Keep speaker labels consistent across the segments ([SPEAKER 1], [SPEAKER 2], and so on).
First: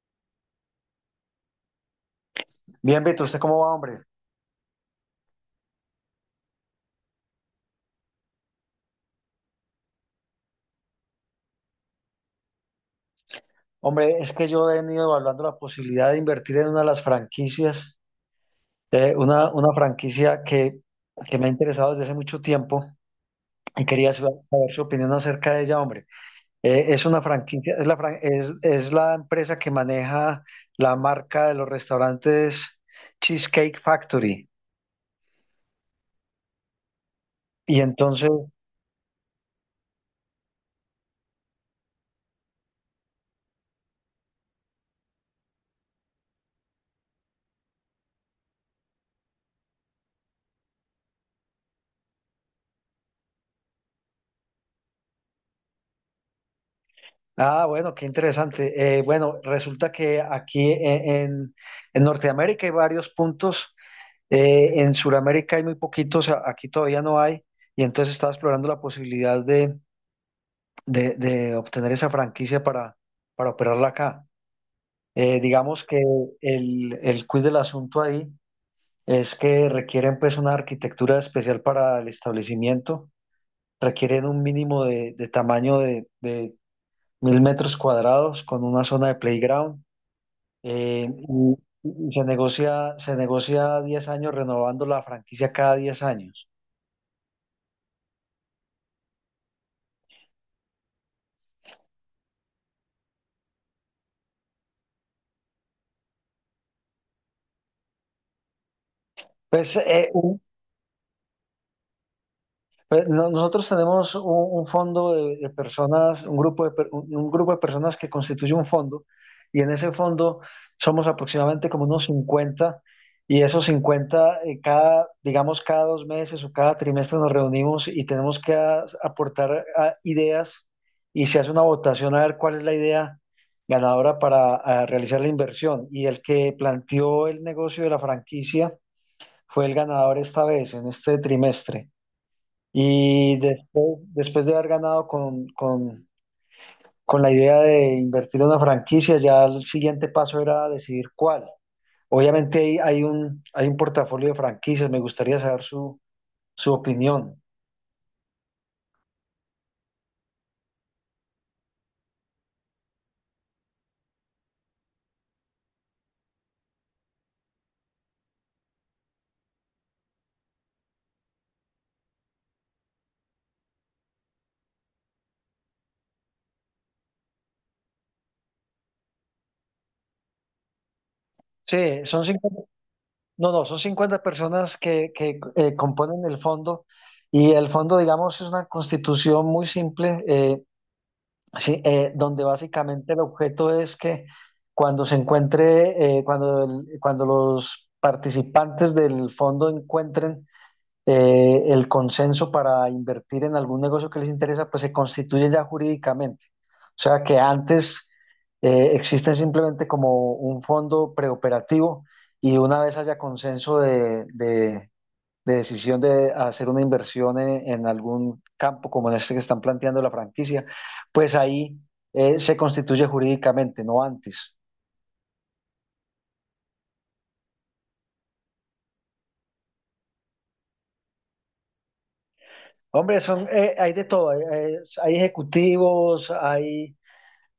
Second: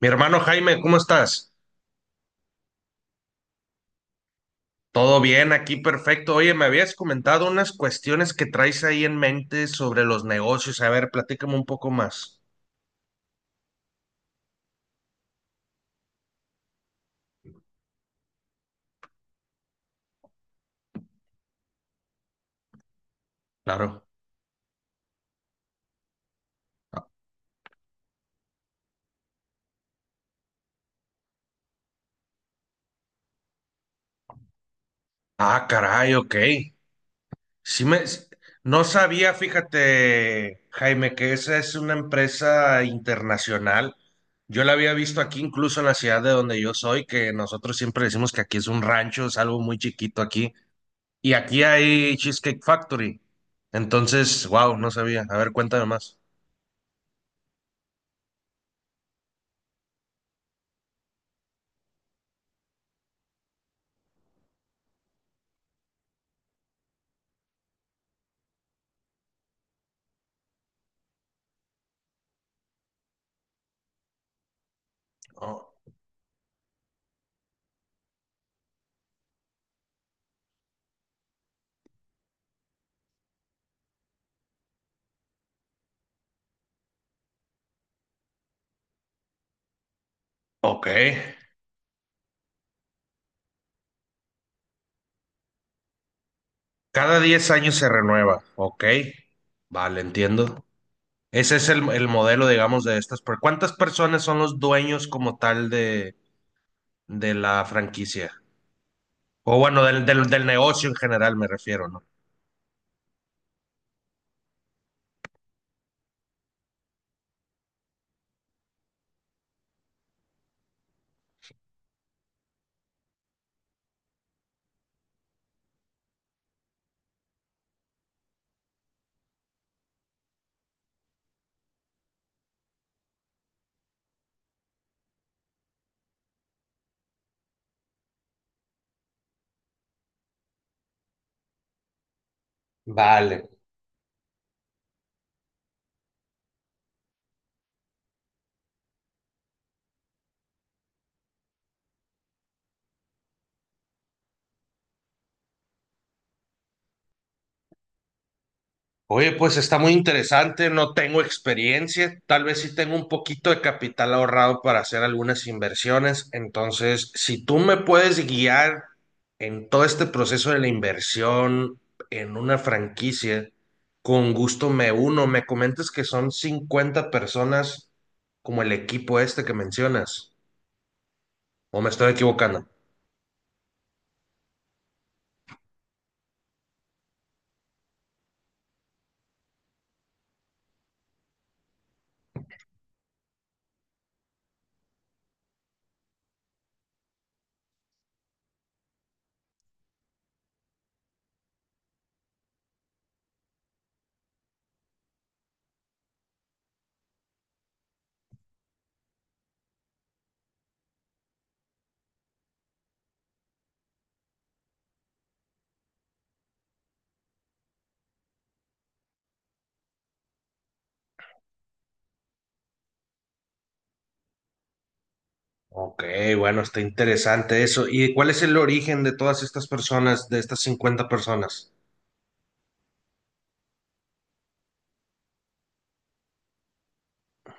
[SPEAKER 1] Mi hermano Jaime, ¿cómo estás?
[SPEAKER 2] Bien, Beto, ¿usted cómo va, hombre?
[SPEAKER 1] Todo bien, aquí perfecto. Oye, me habías comentado unas cuestiones que traes ahí en mente sobre los negocios. A ver, platícame un poco más.
[SPEAKER 2] Hombre, es que yo he venido evaluando la posibilidad de invertir en una de las franquicias, una franquicia que me ha interesado desde hace mucho tiempo y
[SPEAKER 1] Claro.
[SPEAKER 2] quería saber su opinión acerca de ella, hombre. Es una franquicia, es la empresa que maneja la marca de los restaurantes Cheesecake Factory.
[SPEAKER 1] Ah, caray, ok.
[SPEAKER 2] Y
[SPEAKER 1] Sí me...
[SPEAKER 2] entonces,
[SPEAKER 1] No sabía, fíjate, Jaime, que esa es una empresa internacional. Yo la había visto aquí, incluso en la ciudad de donde yo soy, que nosotros siempre decimos que aquí es un rancho, es algo muy chiquito aquí. Y aquí hay Cheesecake Factory. Entonces, wow, no sabía. A ver, cuéntame más.
[SPEAKER 2] ah, bueno, qué interesante. Bueno, resulta que aquí en Norteamérica hay varios puntos. En Sudamérica hay muy poquitos, aquí todavía no hay, y entonces estaba explorando la posibilidad de obtener esa franquicia para operarla acá.
[SPEAKER 1] Oh,
[SPEAKER 2] Digamos que el quid del asunto ahí es que requieren pues una arquitectura especial para el establecimiento, requieren un mínimo de tamaño de 1.000 metros cuadrados con una zona de playground,
[SPEAKER 1] ok.
[SPEAKER 2] eh, y, y se negocia 10 años renovando la franquicia cada 10 años.
[SPEAKER 1] Cada 10 años se renueva. Ok. Vale, entiendo. Ese es el modelo, digamos, de estas. ¿Cuántas personas son los dueños como tal de la franquicia? O
[SPEAKER 2] Pues,
[SPEAKER 1] bueno, del, del, del negocio en general me refiero, ¿no?
[SPEAKER 2] nosotros tenemos un fondo de personas, un grupo de personas que constituye un fondo y en ese fondo somos aproximadamente como unos 50, y esos 50 cada, digamos, cada 2 meses o cada trimestre nos reunimos y tenemos que aportar ideas y se hace una votación a ver cuál es la idea ganadora para realizar la inversión y el que planteó el negocio de la franquicia fue el ganador esta vez, en este trimestre. Y
[SPEAKER 1] Vale.
[SPEAKER 2] después, de haber ganado con la idea de invertir en una franquicia, ya el siguiente paso era decidir cuál. Obviamente hay un portafolio de franquicias, me gustaría saber su opinión.
[SPEAKER 1] Oye, pues está muy interesante, no tengo experiencia, tal vez sí tengo un poquito de capital ahorrado para hacer algunas inversiones, entonces si tú me puedes guiar en todo este proceso de la inversión en una franquicia, con gusto me uno, me comentas que son 50 personas como el equipo este que mencionas, o me
[SPEAKER 2] Sí,
[SPEAKER 1] estoy
[SPEAKER 2] son 50,
[SPEAKER 1] equivocando.
[SPEAKER 2] no, no, son 50 personas que componen el fondo y el fondo, digamos, es una constitución muy simple. Sí, donde básicamente el objeto es que cuando se encuentre, cuando los participantes del fondo encuentren el consenso para invertir en algún negocio que les interesa, pues se constituye ya jurídicamente. O sea que antes existen simplemente como un fondo preoperativo y una vez haya consenso de decisión de hacer una inversión en algún campo como en este que están planteando la franquicia, pues ahí se constituye jurídicamente, no antes.
[SPEAKER 1] Ok, bueno, está interesante eso. ¿Y cuál es el origen de todas estas personas, de estas 50 personas?
[SPEAKER 2] Hombre, son, hay de todo, hay ejecutivos, hay,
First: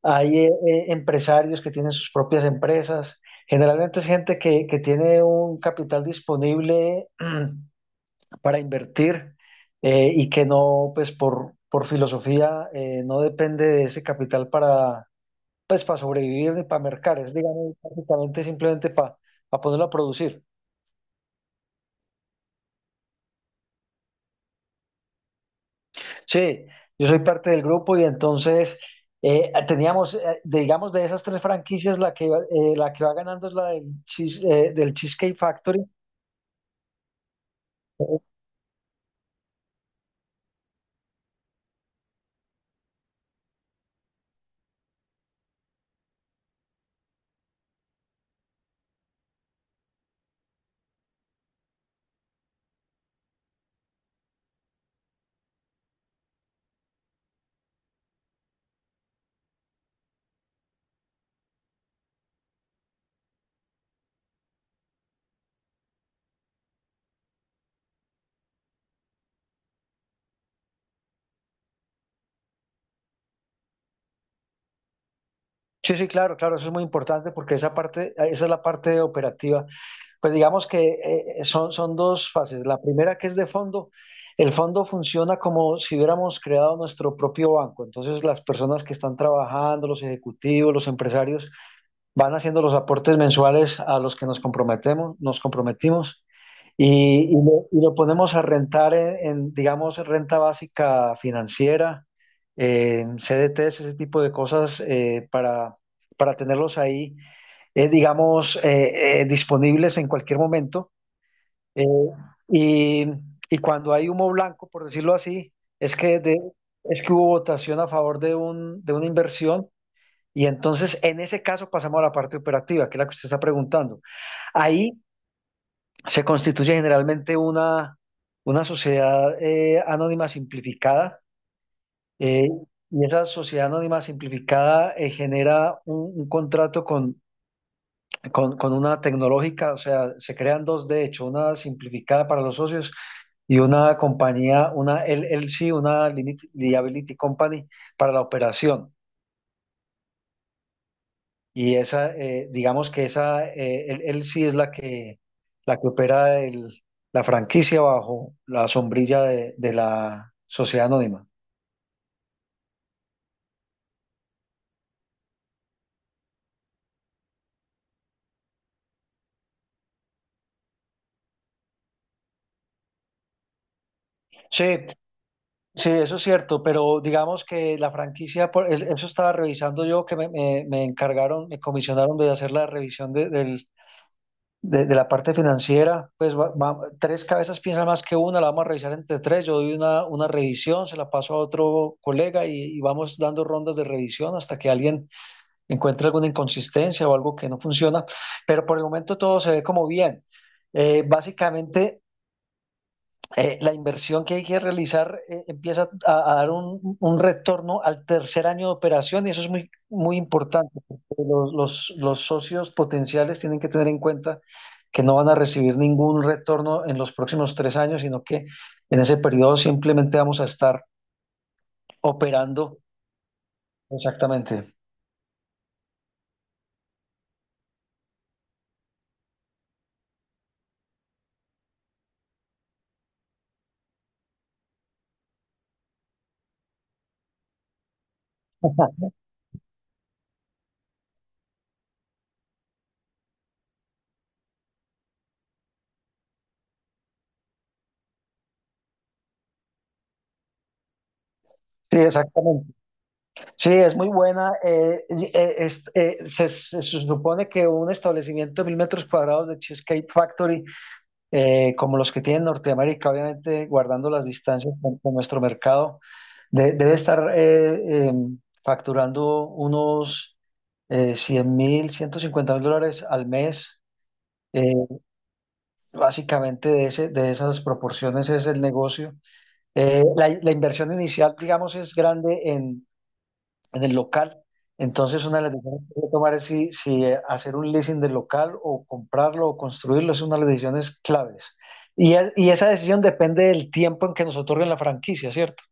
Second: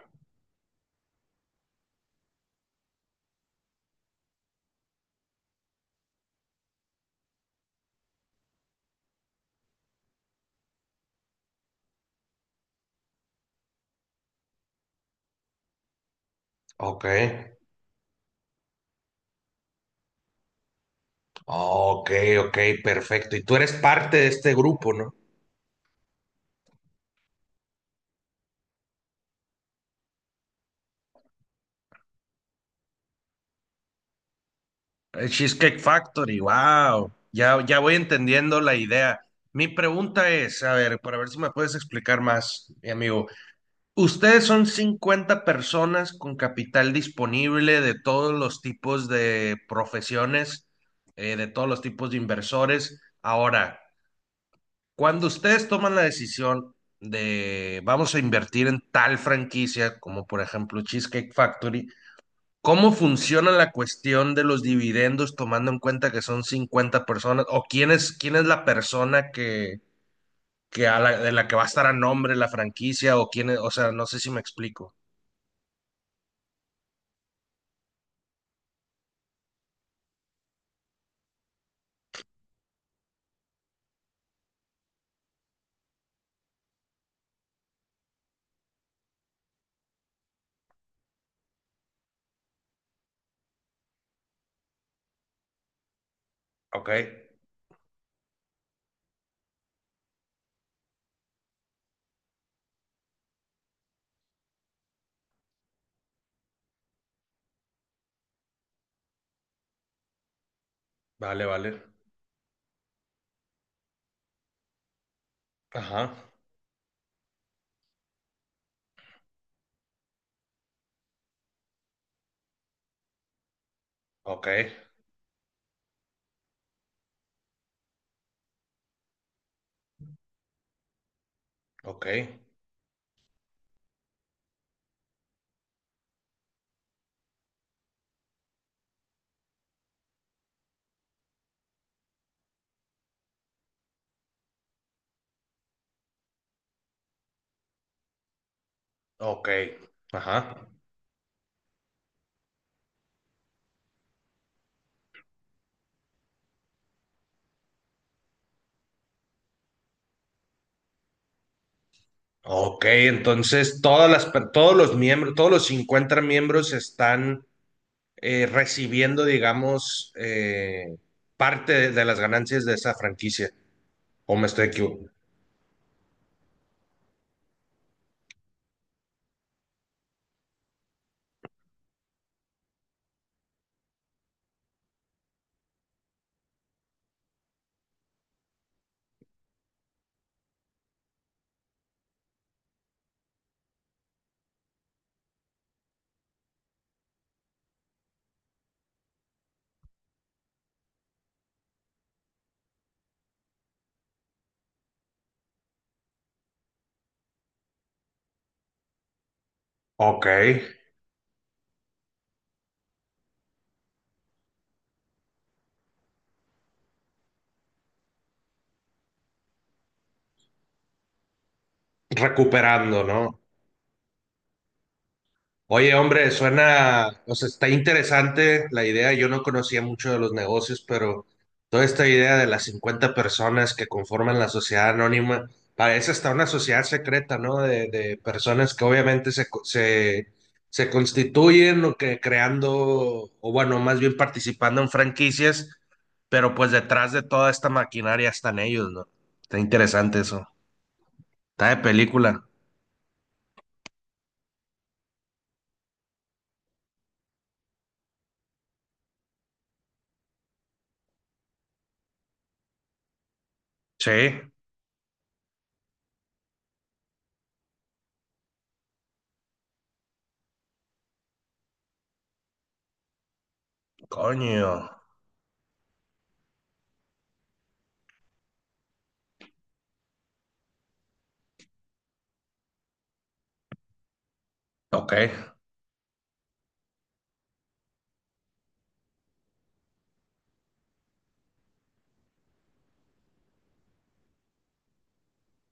[SPEAKER 2] hay empresarios que tienen sus propias empresas, generalmente es gente que tiene un capital disponible para invertir y que no, pues por filosofía, no depende de ese capital para pues para sobrevivir ni para
[SPEAKER 1] Ok.
[SPEAKER 2] mercar, es digamos prácticamente simplemente para ponerlo a producir.
[SPEAKER 1] Ok, ok, perfecto. Y tú eres parte de este grupo, ¿no?
[SPEAKER 2] Sí, yo soy parte del grupo y entonces teníamos, digamos, de esas tres franquicias, la que va ganando es la del
[SPEAKER 1] El
[SPEAKER 2] Cheesecake
[SPEAKER 1] Cheesecake
[SPEAKER 2] Factory.
[SPEAKER 1] Factory, wow. Ya, ya voy entendiendo la idea. Mi pregunta es, a ver, para ver si me puedes explicar más, mi amigo. Ustedes son 50 personas con capital disponible de todos los tipos de profesiones, de todos los tipos de inversores. Ahora, cuando ustedes toman la decisión de vamos a invertir en tal franquicia, como por ejemplo Cheesecake Factory, ¿cómo funciona la cuestión de los dividendos tomando en cuenta que son 50 personas? ¿O quién es la persona que, de la que va a estar a nombre la franquicia? ¿O quién es? O sea, no sé si me explico.
[SPEAKER 2] Sí, sí, claro, claro, eso es muy importante porque esa parte, esa es la parte operativa. Pues digamos que son dos fases. La primera que es de fondo, el fondo funciona como si hubiéramos creado nuestro propio banco. Entonces las personas que están trabajando, los ejecutivos, los empresarios, van haciendo los aportes mensuales a los que nos comprometemos, nos comprometimos,
[SPEAKER 1] Ok,
[SPEAKER 2] y, y lo ponemos a rentar en, digamos, renta básica financiera, en CDTs, ese tipo de cosas para tenerlos ahí, disponibles en cualquier momento.
[SPEAKER 1] vale, vale.
[SPEAKER 2] eh, y, y cuando hay humo blanco, por decirlo así, es
[SPEAKER 1] Ajá,
[SPEAKER 2] que, de, es que hubo votación a favor de una inversión y entonces, en ese caso, pasamos a la parte operativa, que es la que usted está preguntando.
[SPEAKER 1] ok,
[SPEAKER 2] Ahí se constituye generalmente una sociedad anónima simplificada.
[SPEAKER 1] ok,
[SPEAKER 2] eh, y esa sociedad anónima simplificada genera un contrato con una tecnológica, o sea, se crean dos de hecho, una simplificada para los socios y una compañía, una LLC, una Liability Company para la operación.
[SPEAKER 1] ok, ajá.
[SPEAKER 2] Y esa, digamos que esa, él sí es la que opera la franquicia bajo la sombrilla de la sociedad anónima.
[SPEAKER 1] Ok, entonces todas todos los miembros, todos los 50 miembros están recibiendo, digamos, parte de las ganancias de esa franquicia. ¿O me
[SPEAKER 2] Sí,
[SPEAKER 1] estoy equivocando?
[SPEAKER 2] sí, eso es cierto, pero digamos que la franquicia, eso estaba revisando yo, que me encargaron, me comisionaron de hacer la revisión de la parte financiera, pues tres cabezas piensan más que una, la vamos a revisar entre tres, yo doy una revisión, se la paso a otro colega y vamos dando rondas de revisión hasta que alguien encuentra alguna inconsistencia o algo que no funciona, pero por el momento todo se ve como bien. Básicamente, la inversión que hay que realizar empieza a dar un retorno al tercer año de operación y eso es muy, muy
[SPEAKER 1] Ok,
[SPEAKER 2] importante, porque los socios potenciales tienen que tener en cuenta que no van a recibir ningún retorno en los próximos 3 años, sino que en ese periodo simplemente vamos a estar operando.
[SPEAKER 1] recuperando, ¿no?
[SPEAKER 2] Exactamente.
[SPEAKER 1] Oye, hombre, suena, o sea, está interesante la idea. Yo no conocía mucho de los negocios, pero toda esta idea de las 50 personas que conforman la sociedad anónima, parece hasta una sociedad secreta, ¿no? De personas que obviamente se, se constituyen o que creando, o bueno, más bien participando en franquicias, pero pues detrás de toda esta maquinaria están ellos, ¿no? Está interesante eso. Está de
[SPEAKER 2] Sí,
[SPEAKER 1] película.
[SPEAKER 2] exactamente. Sí, es muy buena. Se supone que un establecimiento de 1.000 metros cuadrados de Cheesecake Factory, como los que tiene en Norteamérica, obviamente guardando
[SPEAKER 1] Sí.
[SPEAKER 2] las distancias con nuestro mercado, debe estar facturando unos 100 mil, 150.000 dólares al mes.
[SPEAKER 1] Coño.
[SPEAKER 2] Eh, Básicamente de esas proporciones es el negocio. La inversión inicial, digamos, es grande en el local.
[SPEAKER 1] Ok.
[SPEAKER 2] Entonces, una de las decisiones que hay que tomar es si, hacer un leasing del local o comprarlo o construirlo, es una de las decisiones claves. Y esa decisión depende del tiempo en que nos otorguen la franquicia, ¿cierto?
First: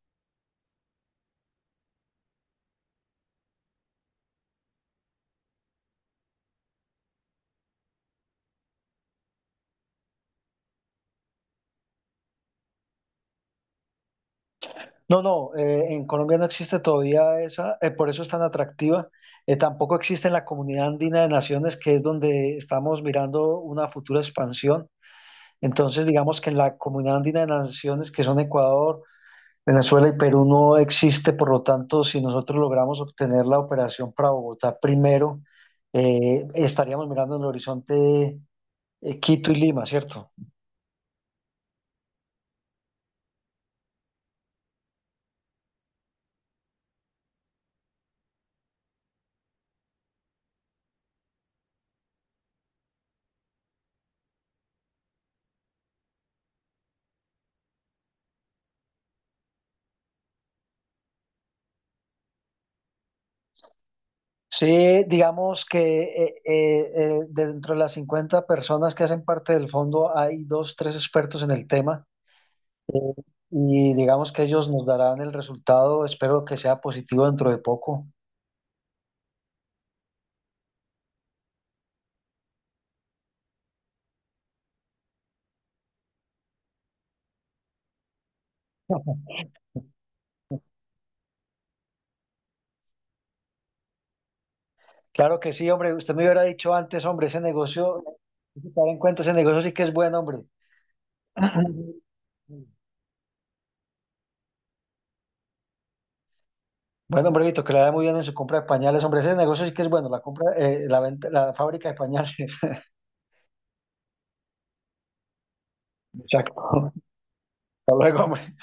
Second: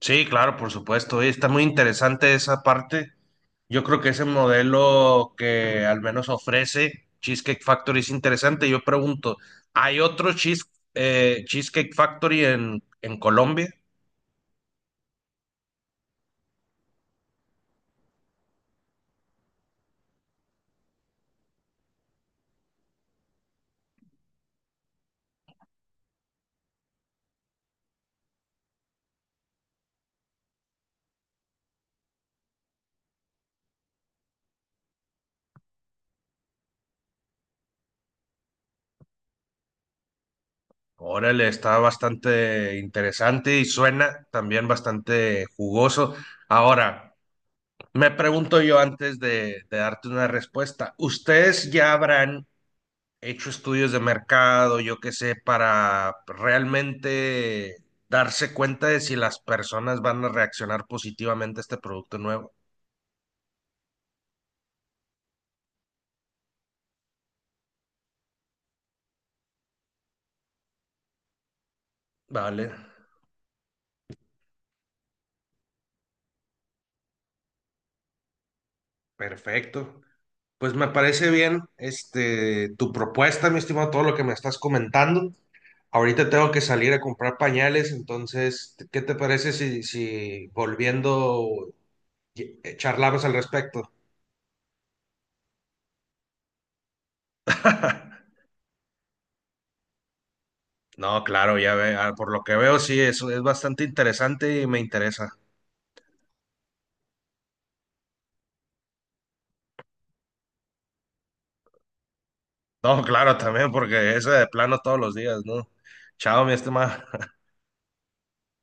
[SPEAKER 1] Sí, claro, por supuesto. Oye, está muy interesante esa parte. Yo creo que ese modelo que al menos ofrece Cheesecake Factory es interesante. Yo pregunto, ¿hay otro cheese- ¿Cheesecake Factory en Colombia?
[SPEAKER 2] No, no, en Colombia no existe todavía esa, por eso es tan atractiva. Tampoco existe en la comunidad andina de naciones, que es donde estamos mirando una futura expansión. Entonces, digamos que en la comunidad andina de naciones, que son Ecuador, Venezuela y Perú no existe, por lo tanto, si nosotros logramos obtener la operación para Bogotá primero, estaríamos mirando en el horizonte Quito y Lima, ¿cierto?
[SPEAKER 1] Órale, está bastante interesante y suena también bastante jugoso. Ahora, me pregunto yo antes de darte una respuesta, ¿ustedes ya habrán hecho estudios de mercado, yo qué sé, para realmente darse cuenta de si las personas van a reaccionar positivamente a este producto nuevo?
[SPEAKER 2] Sí, digamos que dentro de las 50 personas que hacen parte del fondo hay dos, tres expertos en el tema
[SPEAKER 1] Vale,
[SPEAKER 2] y digamos que ellos nos darán el resultado, espero que sea positivo dentro de poco.
[SPEAKER 1] perfecto. Pues me parece bien, este, tu propuesta, mi estimado, todo lo que me estás comentando. Ahorita tengo que salir a comprar pañales, entonces, ¿qué te parece si, si volviendo charlamos al respecto?
[SPEAKER 2] Claro que sí, hombre, usted me hubiera dicho antes, hombre, ese negocio, hay que tener en cuenta, ese negocio sí que es bueno, hombre.
[SPEAKER 1] No, claro, ya ve, ah, por lo que veo, sí, eso es bastante interesante y me interesa.
[SPEAKER 2] Bueno, hombre, Vito, que le da muy bien en su compra de pañales. Hombre, ese negocio sí que es bueno, la compra, la venta, la fábrica de pañales.
[SPEAKER 1] No, claro, también, porque ese de plano todos los días, ¿no? Chao, mi estimado.
[SPEAKER 2] Exacto. Hasta luego, hombre.